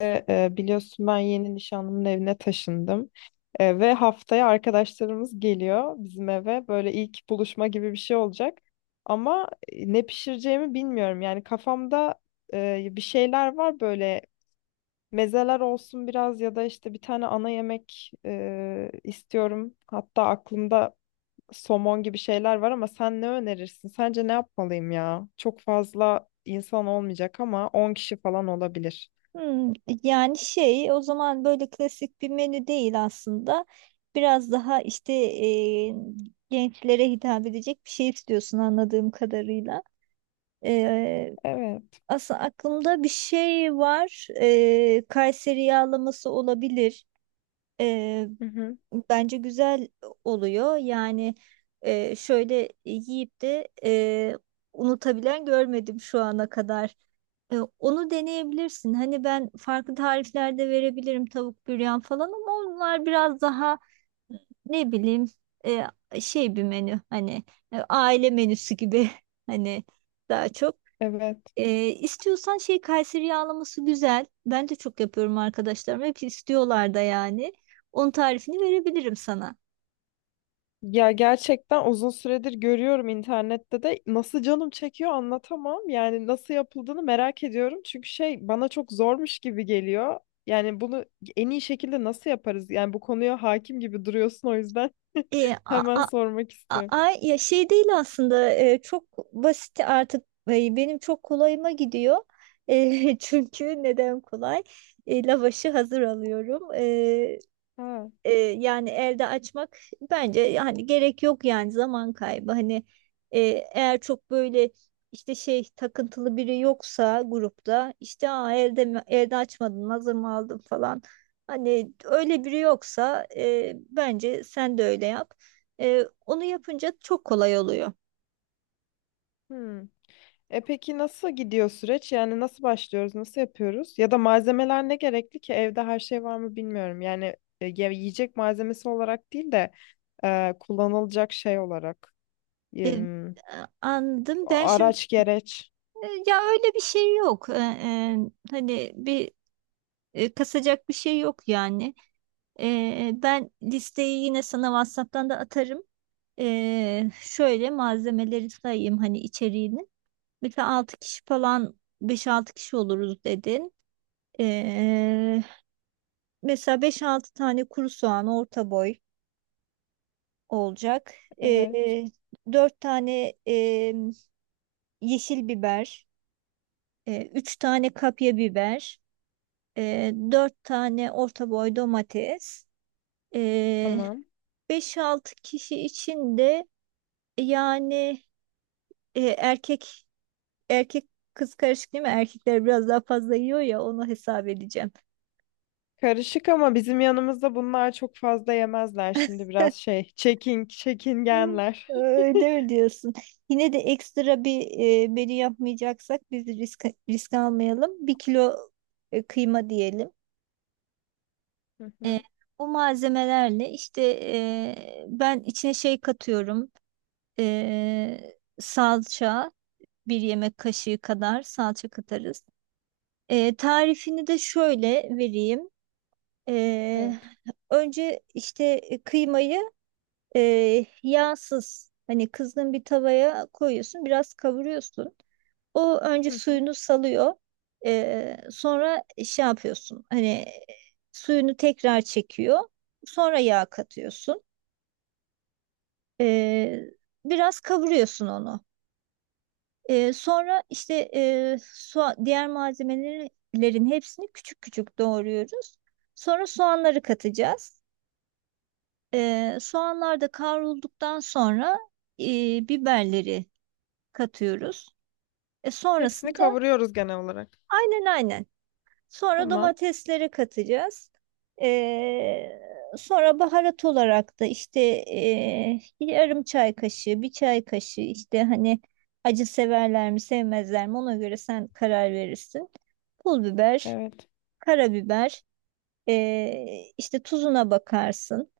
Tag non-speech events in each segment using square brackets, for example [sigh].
Biliyorsun ben yeni nişanlımın evine taşındım. Ve haftaya arkadaşlarımız geliyor bizim eve. Böyle ilk buluşma gibi bir şey olacak. Ama ne pişireceğimi bilmiyorum. Yani kafamda bir şeyler var böyle mezeler olsun biraz ya da işte bir tane ana yemek istiyorum. Hatta aklımda somon gibi şeyler var ama sen ne önerirsin? Sence ne yapmalıyım ya? Çok fazla insan olmayacak ama 10 kişi falan olabilir. Hmm, yani şey o zaman böyle klasik bir menü değil aslında. Biraz daha işte gençlere hitap edecek bir şey istiyorsun anladığım kadarıyla. E, Evet. Aslında aklımda bir şey var. Kayseri yağlaması olabilir. E, Hı hı. Bence güzel oluyor. Yani şöyle yiyip de unutabilen görmedim şu ana kadar. Onu deneyebilirsin. Hani ben farklı tariflerde verebilirim tavuk büryan falan ama onlar biraz daha ne bileyim şey bir menü, hani aile menüsü gibi [laughs] hani daha çok. Evet. İstiyorsan şey, Kayseri yağlaması güzel. Ben de çok yapıyorum, arkadaşlarım hep istiyorlar da yani. Onun tarifini verebilirim sana. Ya gerçekten uzun süredir görüyorum internette de nasıl canım çekiyor anlatamam. Yani nasıl yapıldığını merak ediyorum. Çünkü şey bana çok zormuş gibi geliyor. Yani bunu en iyi şekilde nasıl yaparız? Yani bu konuya hakim gibi duruyorsun, o yüzden E, [laughs] a- hemen a- sormak istiyorum. Ay ya, şey değil aslında, çok basit artık, benim çok kolayıma gidiyor. [laughs] Çünkü neden kolay? Lavaşı hazır alıyorum, Ha. Yani elde açmak bence yani gerek yok, yani zaman kaybı, hani e, eğer çok böyle işte şey takıntılı biri yoksa grupta, işte aa, elde elde açmadın, hazır mı aldın falan, hani öyle biri yoksa bence sen de öyle yap. Onu yapınca çok kolay oluyor. Hmm. E peki, nasıl gidiyor süreç? Yani nasıl başlıyoruz? Nasıl yapıyoruz? Ya da malzemeler ne gerekli ki? Evde her şey var mı bilmiyorum. Yani yiyecek malzemesi olarak değil de kullanılacak şey olarak. E, Em, Anladım ben şimdi, araç gereç. Ya öyle bir şey yok. Hani bir kasacak bir şey yok yani. Ben listeyi yine sana WhatsApp'tan da atarım. Şöyle malzemeleri sayayım, hani içeriğini. Mesela 6 kişi falan, beş altı kişi oluruz dedin. Ee, Mesela beş altı tane kuru soğan orta boy olacak. Ee, Evet. 4 tane yeşil biber, 3 tane kapya biber, 4 tane orta boy domates. Ee, Tamam. 5-6 kişi için de yani e, erkek erkek kız karışık değil mi? Erkekler biraz daha fazla yiyor ya, onu hesap edeceğim. Karışık ama bizim yanımızda bunlar çok fazla yemezler, şimdi biraz şey. Hı, Çekingenler. öyle mi diyorsun? Yine de ekstra bir menü yapmayacaksak biz risk almayalım. Bir kilo kıyma diyelim. Hı E, hı. Bu malzemelerle işte ben içine şey katıyorum. Salça, bir yemek kaşığı kadar salça katarız. Tarifini de şöyle vereyim. Ee, Evet. Önce işte kıymayı yağsız, hani kızgın bir tavaya koyuyorsun, biraz kavuruyorsun. O önce Hı hı. suyunu salıyor. Sonra şey yapıyorsun hani, suyunu tekrar çekiyor. Sonra yağ katıyorsun. Ee, Biraz kavuruyorsun onu. Sonra işte diğer malzemelerin hepsini küçük küçük doğruyoruz. Sonra soğanları katacağız. Soğanlar da kavrulduktan sonra biberleri katıyoruz. Hepsini Sonrasında kavuruyoruz genel olarak. aynen aynen. Sonra Tamam. domatesleri katacağız. Ee, Sonra baharat olarak da işte yarım çay kaşığı, bir çay kaşığı, işte hani acı severler mi sevmezler mi ona göre sen karar verirsin. Pul biber, Evet. karabiber, işte tuzuna bakarsın.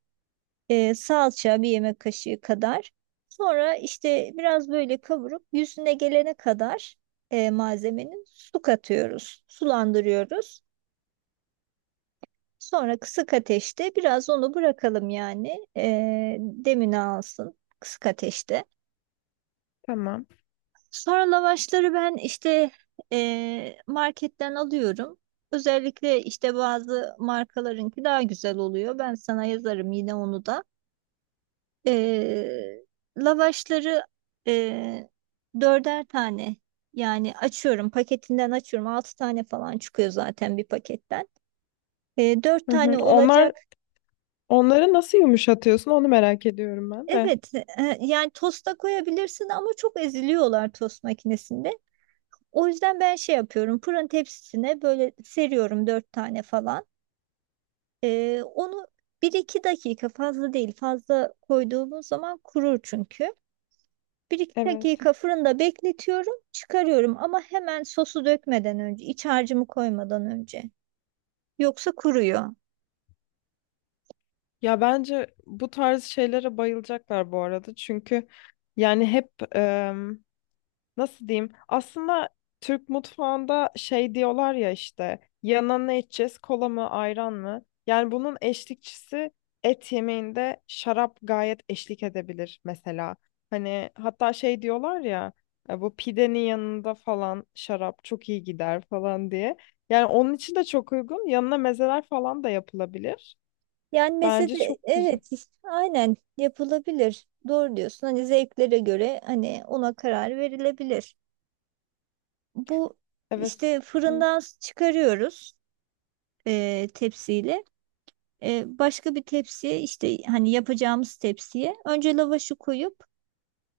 Salça bir yemek kaşığı kadar. Sonra işte biraz böyle kavurup yüzüne gelene kadar malzemenin, su katıyoruz, sulandırıyoruz. Sonra kısık ateşte biraz onu bırakalım yani, demini alsın kısık ateşte. Tamam. Sonra lavaşları ben işte marketten alıyorum. Özellikle işte bazı markalarınki daha güzel oluyor. Ben sana yazarım yine onu da. Ee, Lavaşları e, dörder tane, yani açıyorum paketinden, açıyorum altı tane falan çıkıyor zaten bir paketten. Dört Hı hı. tane olacak. Onları nasıl yumuşatıyorsun onu merak ediyorum ben de. Evet, yani tosta koyabilirsin ama çok eziliyorlar tost makinesinde. O yüzden ben şey yapıyorum, fırın tepsisine böyle seriyorum dört tane falan. Onu bir iki dakika, fazla değil, fazla koyduğumuz zaman kurur çünkü. Bir iki Evet. dakika fırında bekletiyorum, çıkarıyorum, ama hemen sosu dökmeden önce, iç harcımı koymadan önce. Yoksa kuruyor. Ya bence bu tarz şeylere bayılacaklar bu arada. Çünkü yani hep nasıl diyeyim? Aslında Türk mutfağında şey diyorlar ya, işte yanına ne içeceğiz? Kola mı, ayran mı? Yani bunun eşlikçisi et yemeğinde şarap gayet eşlik edebilir mesela. Hani hatta şey diyorlar ya, bu pidenin yanında falan şarap çok iyi gider falan diye. Yani onun için de çok uygun. Yanına mezeler falan da yapılabilir. Yani mesela Bence çok güzel. evet, aynen yapılabilir. Doğru diyorsun. Hani zevklere göre, hani ona karar verilebilir. Bu Evet. işte, Hı, fırından çıkarıyoruz tepsiyle. Başka bir tepsiye, işte hani yapacağımız tepsiye önce lavaşı koyup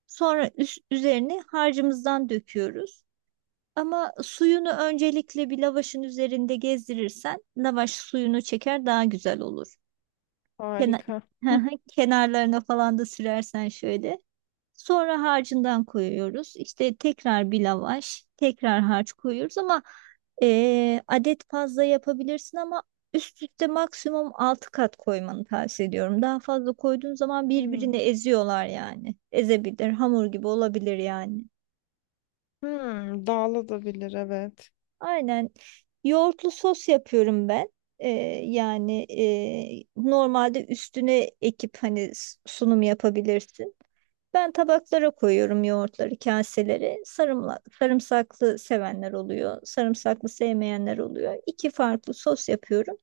sonra üzerine harcımızdan döküyoruz. Ama suyunu öncelikle bir lavaşın üzerinde gezdirirsen lavaş suyunu çeker, daha güzel olur. Kenar, harika. [laughs] kenarlarına falan da sürersen şöyle. Sonra harcından koyuyoruz. İşte tekrar bir lavaş, tekrar harç koyuyoruz, ama adet fazla yapabilirsin, ama üst üste maksimum 6 kat koymanı tavsiye ediyorum. Daha fazla koyduğun zaman Hmm. birbirini eziyorlar yani. Ezebilir, hamur gibi olabilir yani. Hmm, dağılabilir, evet. Aynen. Yoğurtlu sos yapıyorum ben. Ee, Yani normalde üstüne ekip hani sunum yapabilirsin. Ben tabaklara koyuyorum yoğurtları, kaselere. Sarımla, sarımsaklı sevenler oluyor, sarımsaklı sevmeyenler oluyor. İki farklı sos yapıyorum.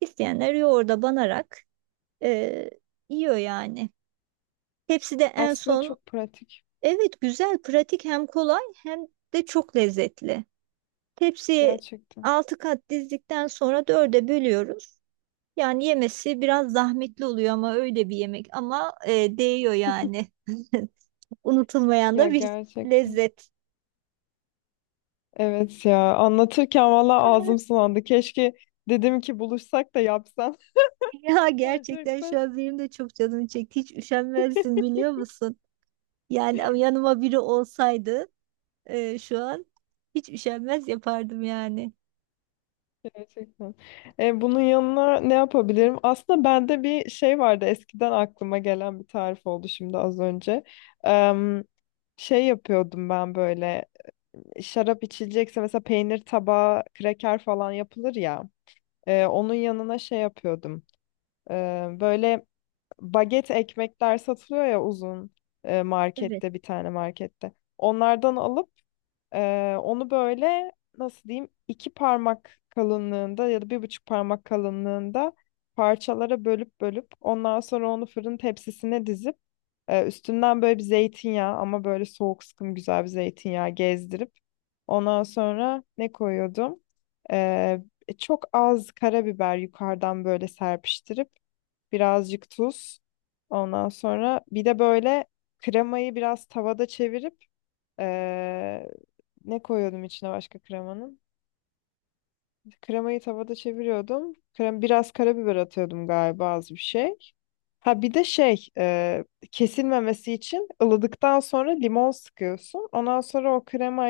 İsteyenler yoğurda banarak e, yiyor yani. Hepsi de en Aslında son, çok pratik. evet güzel, pratik, hem kolay hem de çok lezzetli. Tepsiye Gerçekten. 6 kat dizdikten sonra dörde bölüyoruz. Yani yemesi biraz zahmetli oluyor, ama öyle bir yemek ama, değiyor yani. [laughs] Unutulmayan Ya da bir gerçekten. lezzet. Evet ya. Anlatırken valla ağzım [laughs] Ah, sulandı. Keşke dedim ki buluşsak da yapsam. ya [laughs] gerçekten şu Gerçekten. an benim de çok canım çekti. Hiç üşenmezsin biliyor musun? Yani ama yanıma biri olsaydı şu an hiç üşenmez yapardım yani. Gerçekten. Bunun yanına ne yapabilirim? Aslında bende bir şey vardı. Eskiden aklıma gelen bir tarif oldu şimdi az önce. Em, şey yapıyordum ben böyle. Şarap içilecekse mesela peynir tabağı, kraker falan yapılır ya. Onun yanına şey yapıyordum. E, Böyle baget ekmekler satılıyor ya, uzun Evet, markette bir tane markette. Onlardan alıp onu böyle, nasıl diyeyim, iki parmak kalınlığında ya da bir buçuk parmak kalınlığında parçalara bölüp bölüp, ondan sonra onu fırın tepsisine dizip üstünden böyle bir zeytinyağı, ama böyle soğuk sıkım güzel bir zeytinyağı gezdirip ondan sonra ne koyuyordum? E, Çok az karabiber yukarıdan böyle serpiştirip birazcık tuz. Ondan sonra bir de böyle kremayı biraz tavada çevirip, eee, ne koyuyordum içine başka, kremanın? Kremayı tavada çeviriyordum. Krem biraz karabiber atıyordum galiba, az bir şey. Ha bir de şey, kesilmemesi için ılıdıktan sonra limon sıkıyorsun. Ondan sonra o krema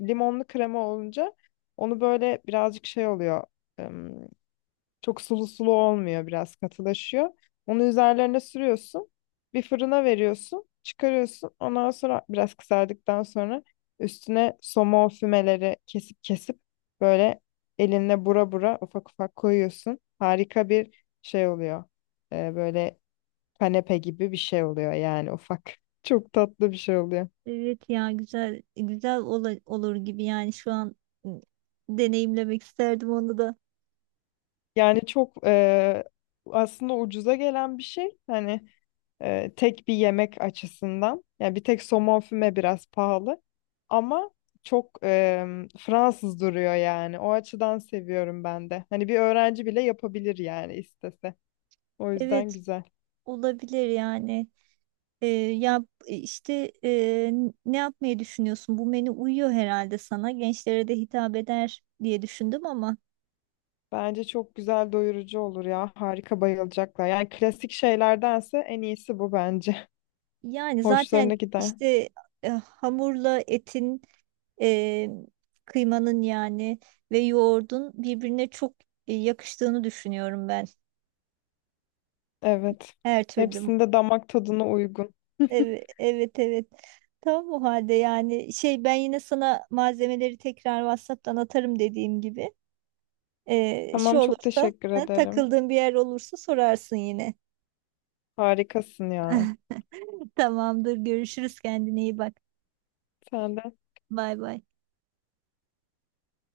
limonlu krema olunca onu böyle birazcık şey oluyor. Çok sulu sulu olmuyor, biraz katılaşıyor. Onu üzerlerine sürüyorsun. Bir fırına veriyorsun. Çıkarıyorsun. Ondan sonra biraz kızardıktan sonra üstüne somon fümeleri kesip kesip, böyle elinle bura bura ufak ufak koyuyorsun. Harika bir şey oluyor. Böyle kanepe gibi bir şey oluyor yani, ufak. [laughs] Çok tatlı bir şey oluyor. evet ya, güzel güzel olur gibi yani şu an, ı, deneyimlemek isterdim onu da. Yani çok aslında ucuza gelen bir şey. Hani tek bir yemek açısından. Yani bir tek somon füme biraz pahalı ama çok Fransız duruyor yani. O açıdan seviyorum ben de. Hani bir öğrenci bile yapabilir yani, istese. O yüzden Evet, güzel. olabilir yani. Ya işte ne yapmayı düşünüyorsun? Bu menü uyuyor herhalde sana. Gençlere de hitap eder diye düşündüm, ama Bence çok güzel, doyurucu olur ya. Harika, bayılacaklar. Yani klasik şeylerdense en iyisi bu bence. [laughs] yani Hoşlarına zaten gider. işte hamurla etin, e, kıymanın yani ve yoğurdun birbirine çok yakıştığını düşünüyorum ben. Evet. Her türlü. Hepsinde damak tadına uygun. Evet, [laughs] evet, evet. Tamam o halde, yani şey, ben yine sana malzemeleri tekrar WhatsApp'tan atarım dediğim gibi. Şu Tamam, çok olursa teşekkür ha, ederim. takıldığın bir yer olursa sorarsın yine. Harikasın ya. [laughs] Tamamdır. Görüşürüz. Kendine iyi bak. Sen de. Bay bay.